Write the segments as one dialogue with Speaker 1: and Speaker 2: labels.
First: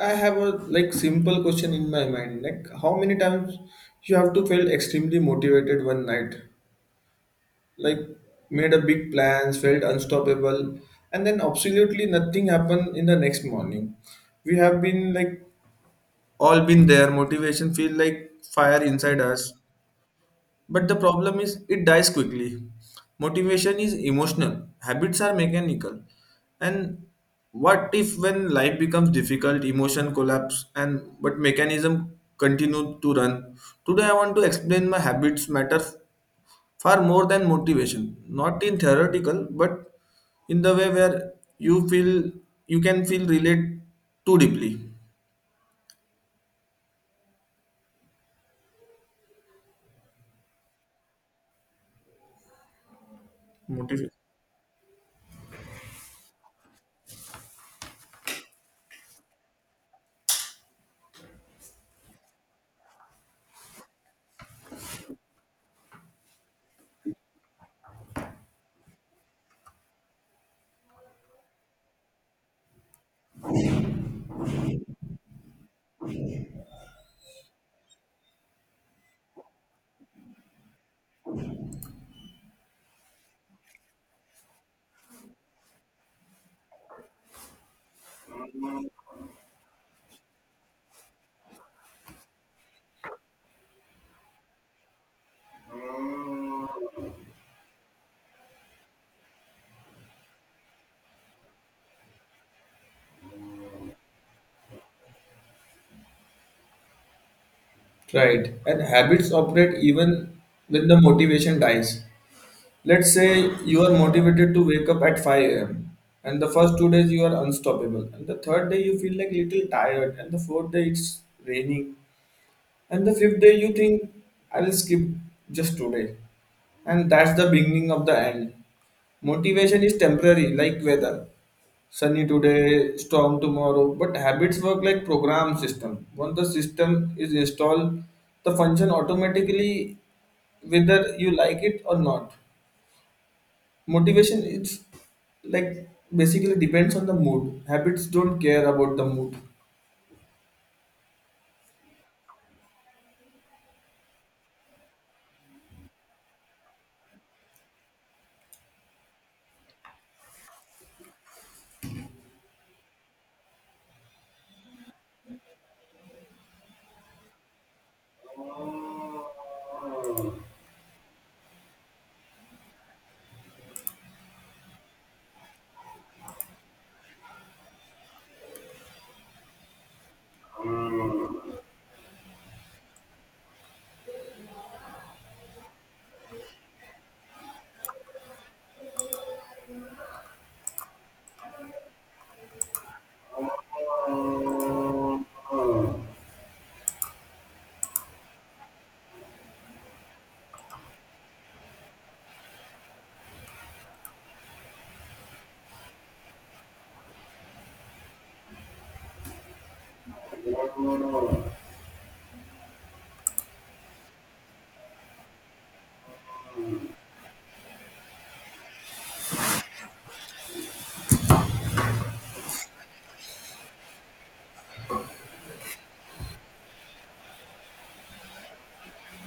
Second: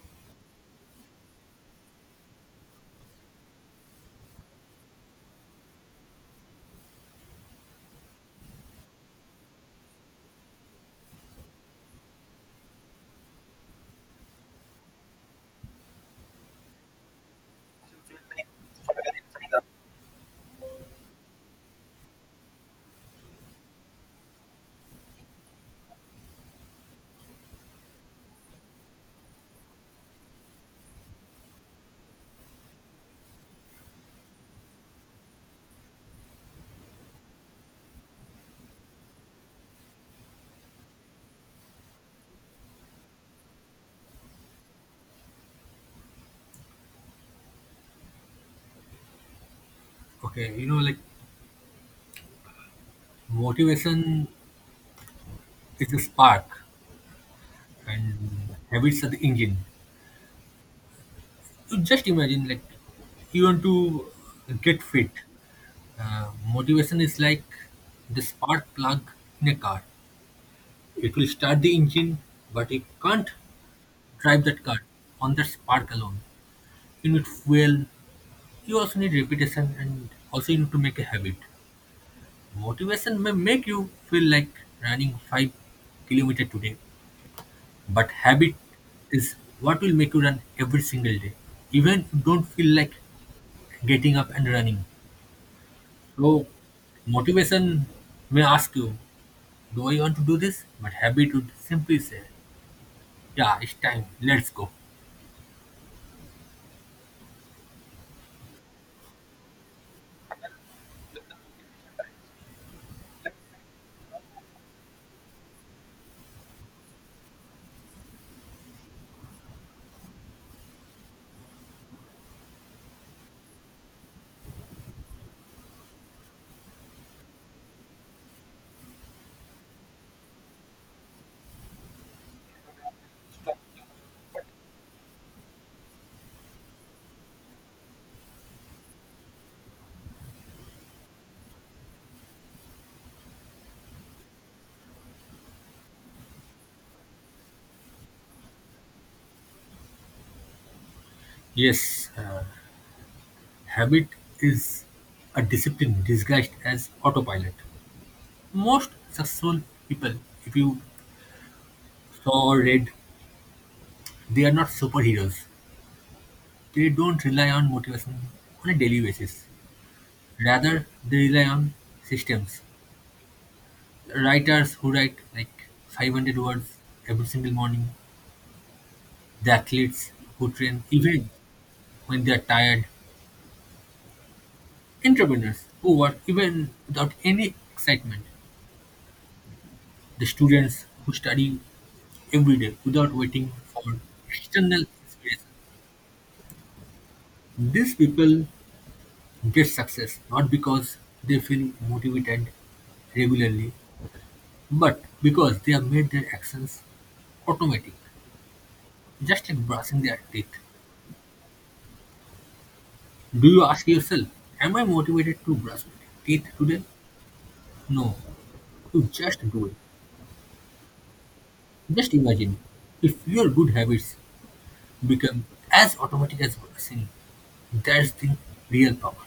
Speaker 1: I have a simple question in my mind. Like how many times you have to felt extremely motivated one night? Like made a big plans, felt unstoppable, and then absolutely nothing happened in the next morning. We have been all been there. Motivation feel like fire inside us, but the problem is it dies quickly. Motivation is emotional, habits are mechanical. And what if when life becomes difficult, emotion collapse and but mechanism continue to run? Today I want to explain my habits matter far more than motivation, not in theoretical, but in the way where you feel you can feel relate too deeply.
Speaker 2: Okay,
Speaker 1: Motivation.
Speaker 2: motivation is the spark and habits are the engine. You just imagine, like, you want to get fit. Motivation is like the spark plug in a car. It will start the engine, but you can't drive that car on that spark alone. You need fuel, you also need repetition, and also you need to make a habit. Motivation may make you feel like running 5 kilometers today. But habit is what will make you run every single day, even if you don't feel like getting up and running. So, motivation may ask you, do I want to do this? But habit would simply say, yeah, it's time, let's go.
Speaker 1: Right. And habits operate even when the motivation dies. Let's say you are motivated to wake up at 5 a.m. and the first two days you are unstoppable, and the third day you feel like little tired, and the fourth day it's raining, and the fifth day you think I will skip just today, and that's the beginning of the end. Motivation is temporary like weather. Sunny today, storm tomorrow, but habits work like program system. Once the system is installed, the function automatically whether you like it or not. Motivation it's like basically depends on the mood. Habits don't care about the mood.
Speaker 2: Yes, habit is a discipline disguised as autopilot. Most successful people, if you saw or read, they are not superheroes. They don't rely on motivation on a daily basis. Rather, they rely on systems. Writers who write like 500 words every single morning, the athletes who train even when they are tired, entrepreneurs who work even without any excitement, the students who study every day without waiting for external inspiration. These people get success not because they feel motivated regularly, but because they have made their actions automatic. Just like brushing their teeth, do you ask yourself, am I motivated to brush my teeth today? No. You just do it. Just imagine if your good habits become as automatic as brushing. That's the real power.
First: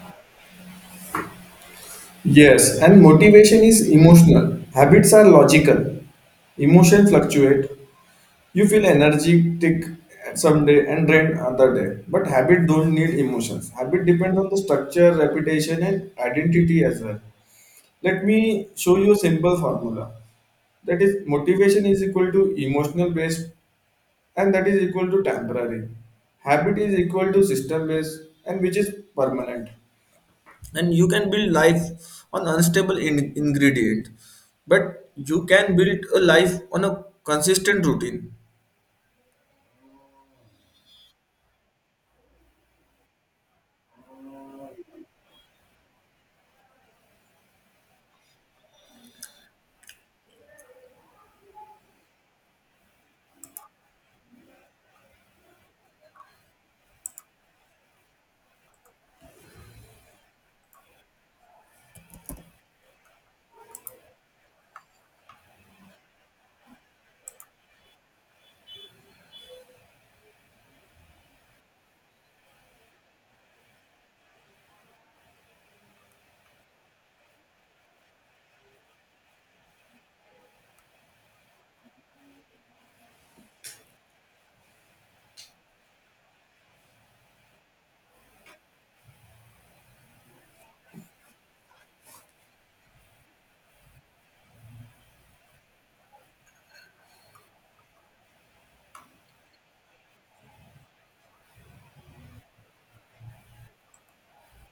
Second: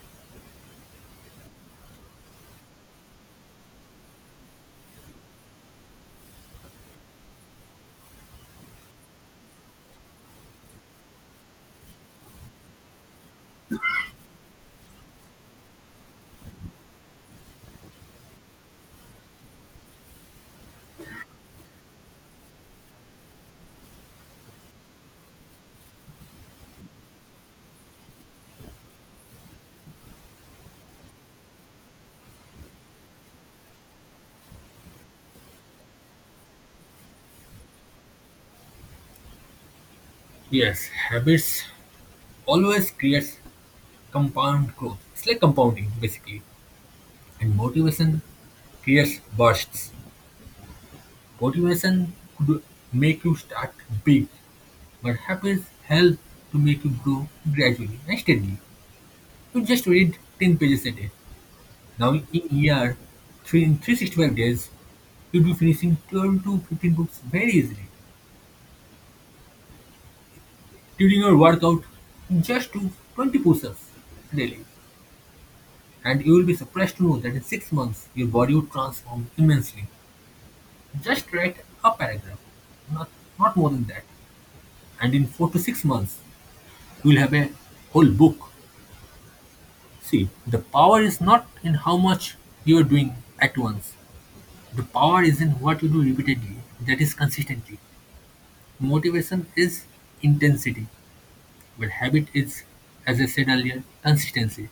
Speaker 1: Yes, and motivation is emotional. Habits are logical. Emotion fluctuate. You feel energetic some day and drained other day. But habit don't need emotions. Habit depends on the structure, reputation, and identity as well. Let me show you a simple formula. That is, motivation is equal to emotional based and that is equal to temporary. Habit is equal to system base and which is permanent. And you can build life on unstable ingredient, but you can build a life on a consistent routine.
Speaker 2: Yes, habits always creates compound growth. It's like compounding basically. And motivation creates bursts. Motivation could make you start big, but habits help to make you grow gradually and steadily. You just read 10 pages a day. Now in a year, three, in 365 days, you'll be finishing 12 to 15 books very easily. During your workout, just do 20 push-ups daily. And you will be surprised to know that in 6 months, your body will transform immensely. Just write a paragraph, not, not more than that. And in 4 to 6 months, you'll have a whole book. See, the power is not in how much you're doing at once. The power is in what you do repeatedly, that is consistently. Motivation is intensity, but habit is, as I said earlier, consistency.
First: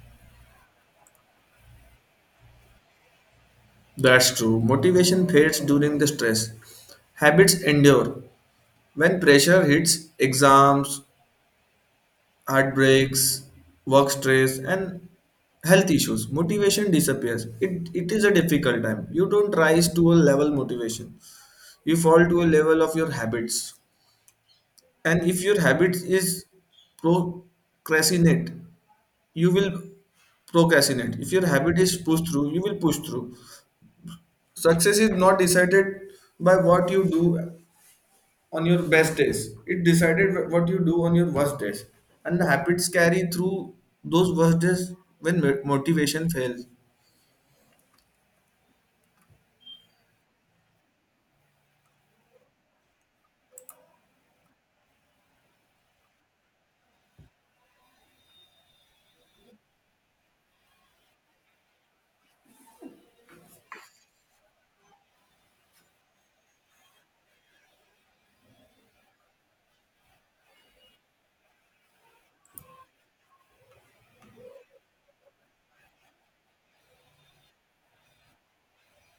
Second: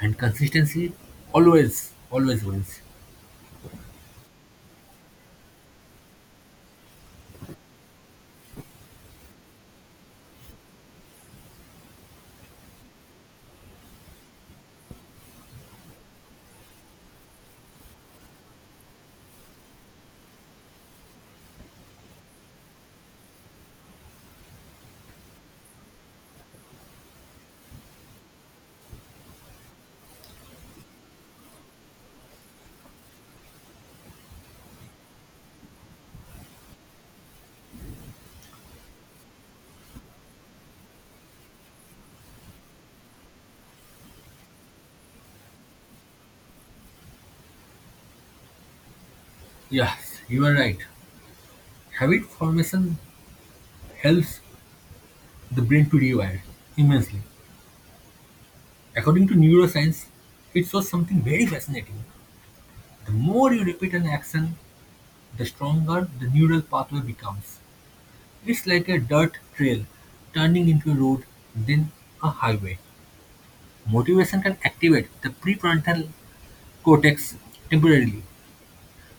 Speaker 2: And consistency always, always wins.
Speaker 1: That's true. Motivation fades during the stress, habits endure when pressure hits: exams, heartbreaks, work stress, and health issues. Motivation disappears. It is a difficult time. You don't rise to a level motivation, you fall to a level of your habits. And if your habits is procrastinate, you will procrastinate. If your habit is push through, you will push through. Success is not decided by what you do on your best days, it decided what you do on your worst days, and the habits carry through those worst days when motivation fails.
Speaker 2: Yes, you are right. Habit formation helps the brain to rewire immensely. According to neuroscience, it shows something very fascinating. The more you repeat an action, the stronger the neural pathway becomes. It's like a dirt trail turning into a road, then a highway. Motivation can activate the prefrontal cortex temporarily,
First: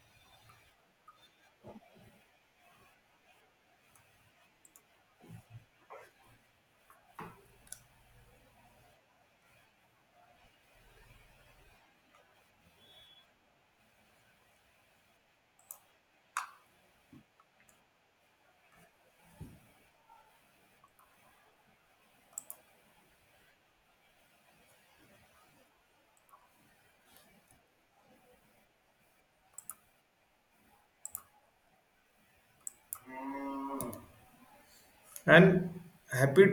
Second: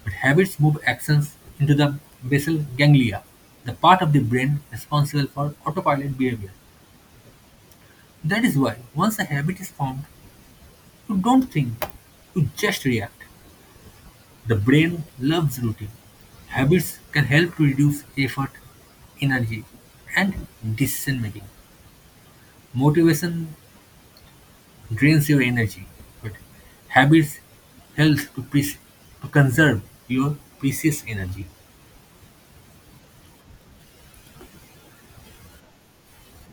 Speaker 2: but habits move actions into the basal ganglia, the part of the brain responsible for autopilot behavior. That is why, once a habit is formed, you don't think, you just react. The brain loves routine; habits can help to reduce effort, energy, and decision-making. Motivation drains your energy, but habits help to, to conserve your precious energy.
Speaker 1: And habit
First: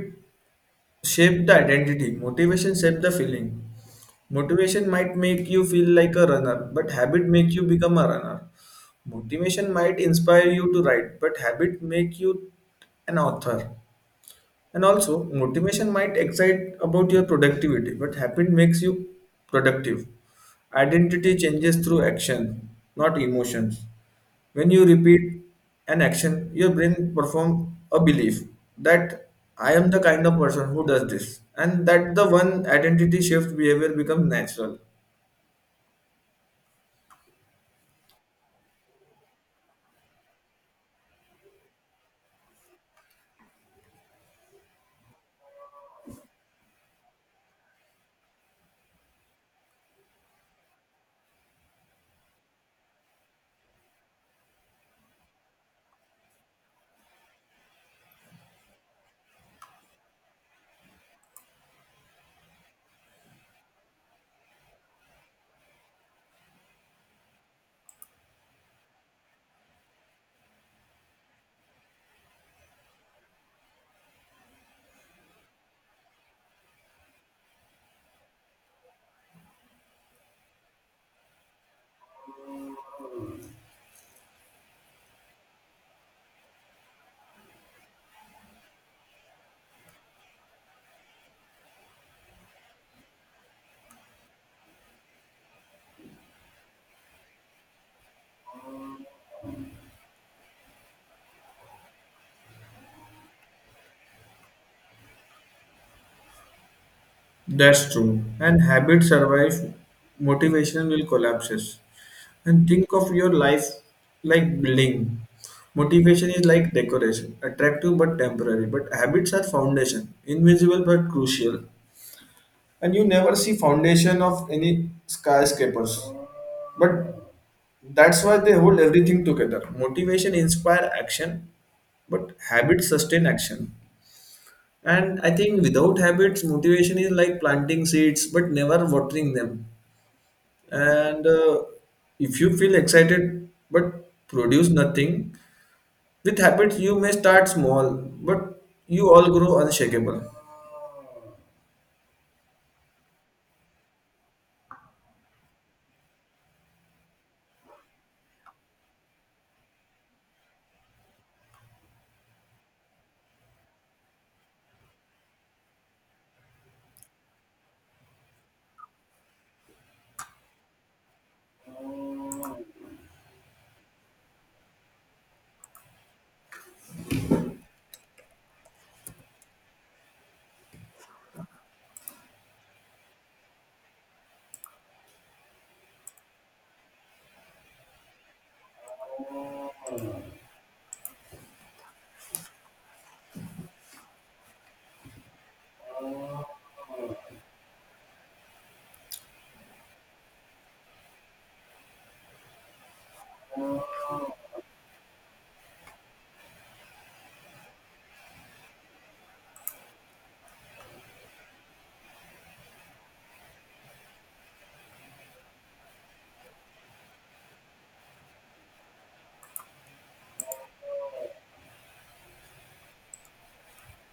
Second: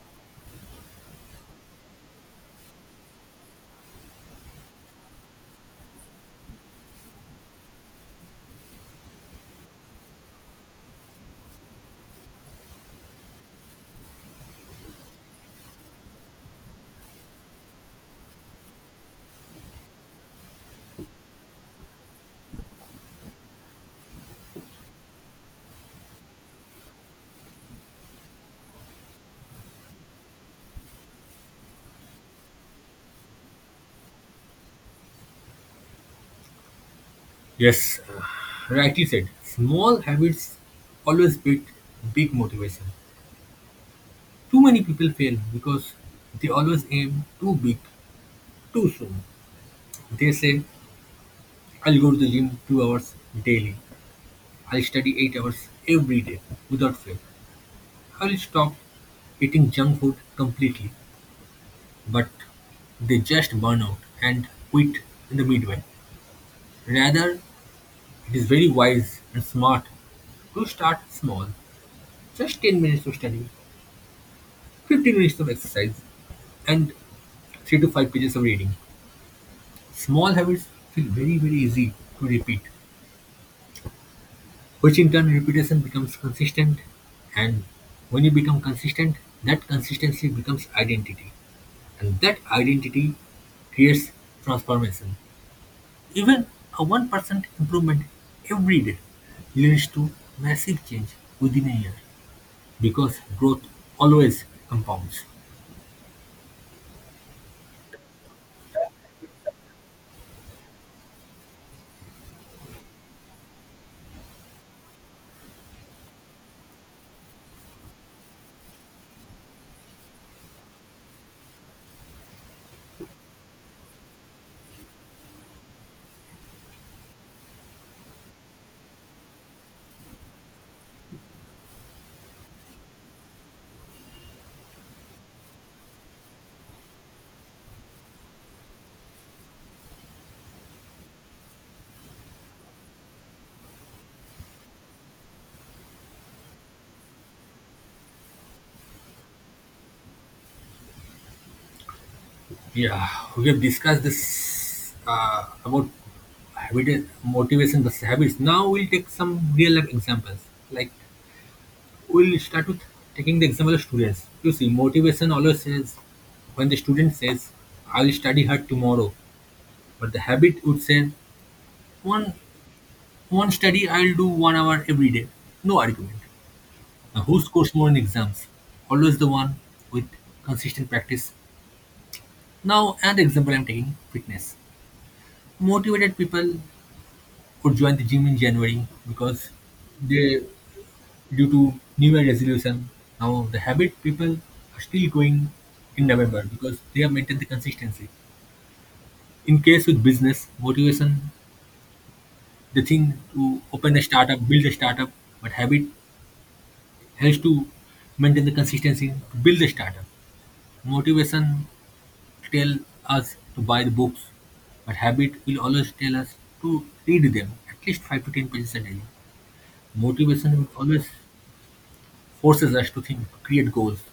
Speaker 1: shape the identity. Motivation shape the feeling. Motivation might make you feel like a runner, but habit make you become a runner. Motivation might inspire you to write, but habit make you an author. And also, motivation might excite about your productivity, but habit makes you productive. Identity changes through action, not emotions. When you repeat an action, your brain performs a belief that I am the kind of person who does this, and that the one identity shift behavior becomes natural.
Speaker 2: Yes, rightly said. Small habits always beat big motivation. Too many people fail because they always aim too big, too soon. They say, I'll go to the gym 2 hours daily. I'll study 8 hours every day without fail. I'll stop eating junk food completely, but they just burn out and quit in the midway. Rather, it is very wise and smart to start small, just 10 minutes of study, 15 minutes of exercise, and 3 to 5 pages of reading. Small habits feel very, very easy to repeat. Which in turn repetition becomes consistent, and when you become consistent, that consistency becomes identity, and that identity creates transformation. Even a 1% improvement every day leads to massive change within a year because growth always compounds.
Speaker 1: That's true. And habits survive, motivation will collapses. And think of your life like building. Motivation is like decoration, attractive but temporary. But habits are foundation, invisible but crucial. And you never see foundation of any skyscrapers. But that's why they hold everything together. Motivation inspire action, but habits sustain action. And I think without habits, motivation is like planting seeds but never watering them. And if you feel excited but produce nothing, with habits you may start small, but you all grow unshakable.
Speaker 2: Yeah, we have discussed this about habit motivation versus habits. Now we'll take some real life examples like we'll start with taking the example of students. You see, motivation always says, when the student says, I'll study hard tomorrow, but the habit would say, one, one study I'll do 1 hour every day. No argument. Now, who scores more in exams? Always the one with consistent practice. Now, an example I'm taking fitness. Motivated people could join the gym in January because they due to New Year resolution, now the habit people are still going in November because they have maintained the consistency. In case with business motivation, the thing to open a startup, build a startup, but habit helps to maintain the consistency to build the startup. Motivation tell us to buy the books, but habit will always tell us to read them at least 5 to 10 pages a day. Motivation will always forces us to think, to create goals,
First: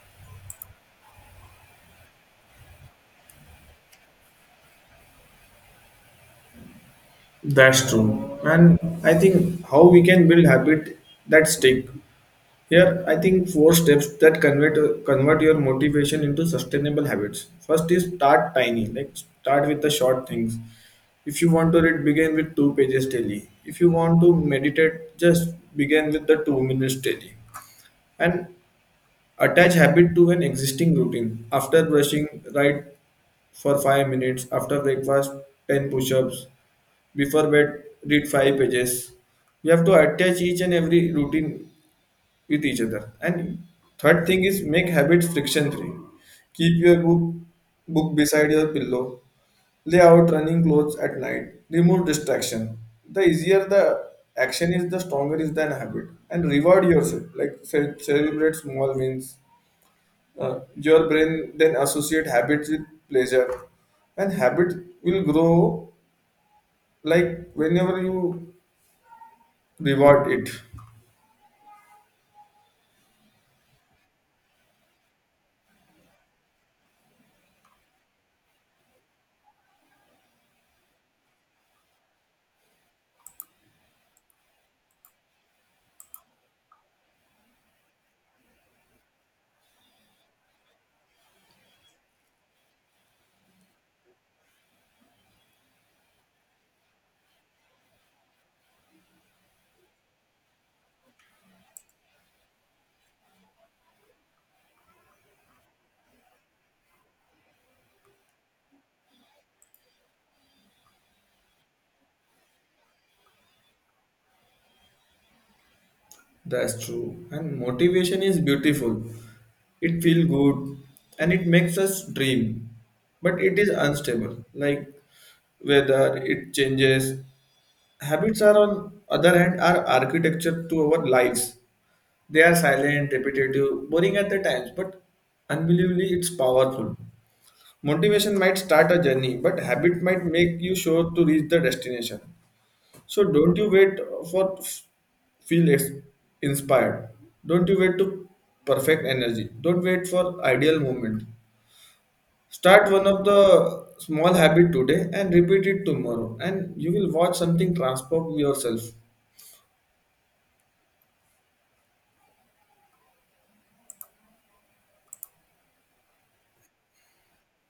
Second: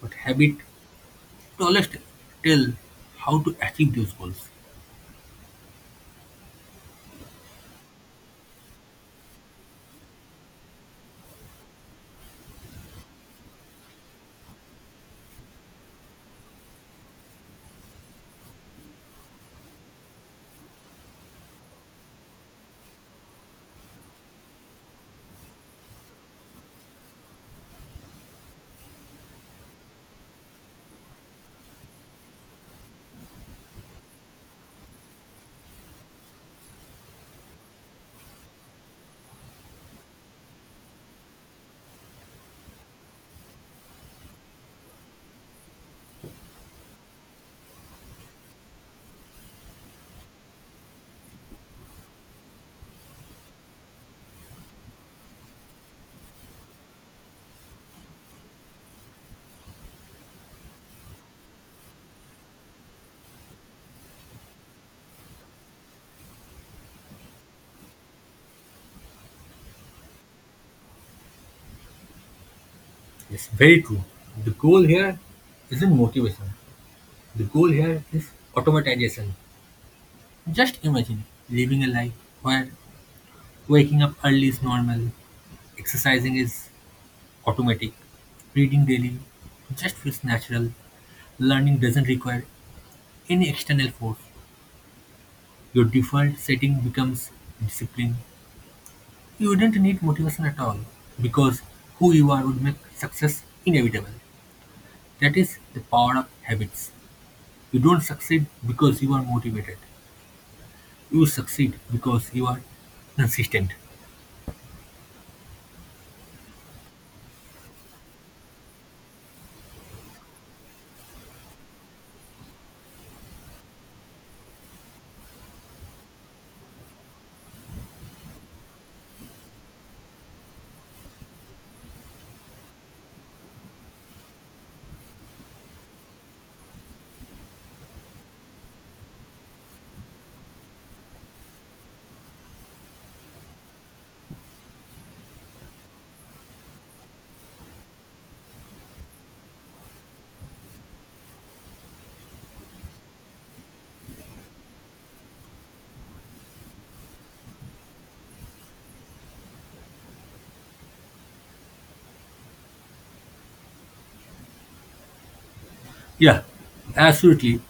Speaker 2: but habit to always t- tell how to achieve those goals.
Speaker 1: That's true. And I think how we can build habit that stick. Here, I think four steps that convert your motivation into sustainable habits. First is start tiny, like start with the short things. If you want to read, begin with 2 pages daily. If you want to meditate, just begin with the 2 minutes daily. And attach habit to an existing routine. After brushing, write for 5 minutes. After breakfast, 10 push-ups. Before bed, read 5 pages. You have to attach each and every routine with each other. And third thing is make habits friction free. Keep your book beside your pillow, lay out running clothes at night, remove distraction. The easier the action is, the stronger is the habit. And reward yourself, like celebrate small wins. Uh, your brain then associate habits with pleasure, and habit will grow like whenever you reward it.
Speaker 2: Yes, very true. The goal here isn't motivation. The goal here is automatization. Just imagine living a life where waking up early is normal, exercising is automatic, reading daily just feels natural, learning doesn't require any external force. Your default setting becomes discipline. You wouldn't need motivation at all because who you are would make success inevitable. That is the power of habits. You don't succeed because you are motivated. You succeed because you are consistent.
Speaker 1: That's true. And motivation is beautiful. It feels good and it makes us dream. But it is unstable. Like whether it changes. Habits are on other hand are architecture to our lives. They are silent, repetitive, boring at the times, but unbelievably it's powerful. Motivation might start a journey, but habit might make you sure to reach the destination. So don't you wait for feel it's inspired. Don't you wait to perfect energy. Don't wait for ideal moment. Start one of the small habit today and repeat it tomorrow and you will watch something transform yourself.
Speaker 2: Yeah, absolutely.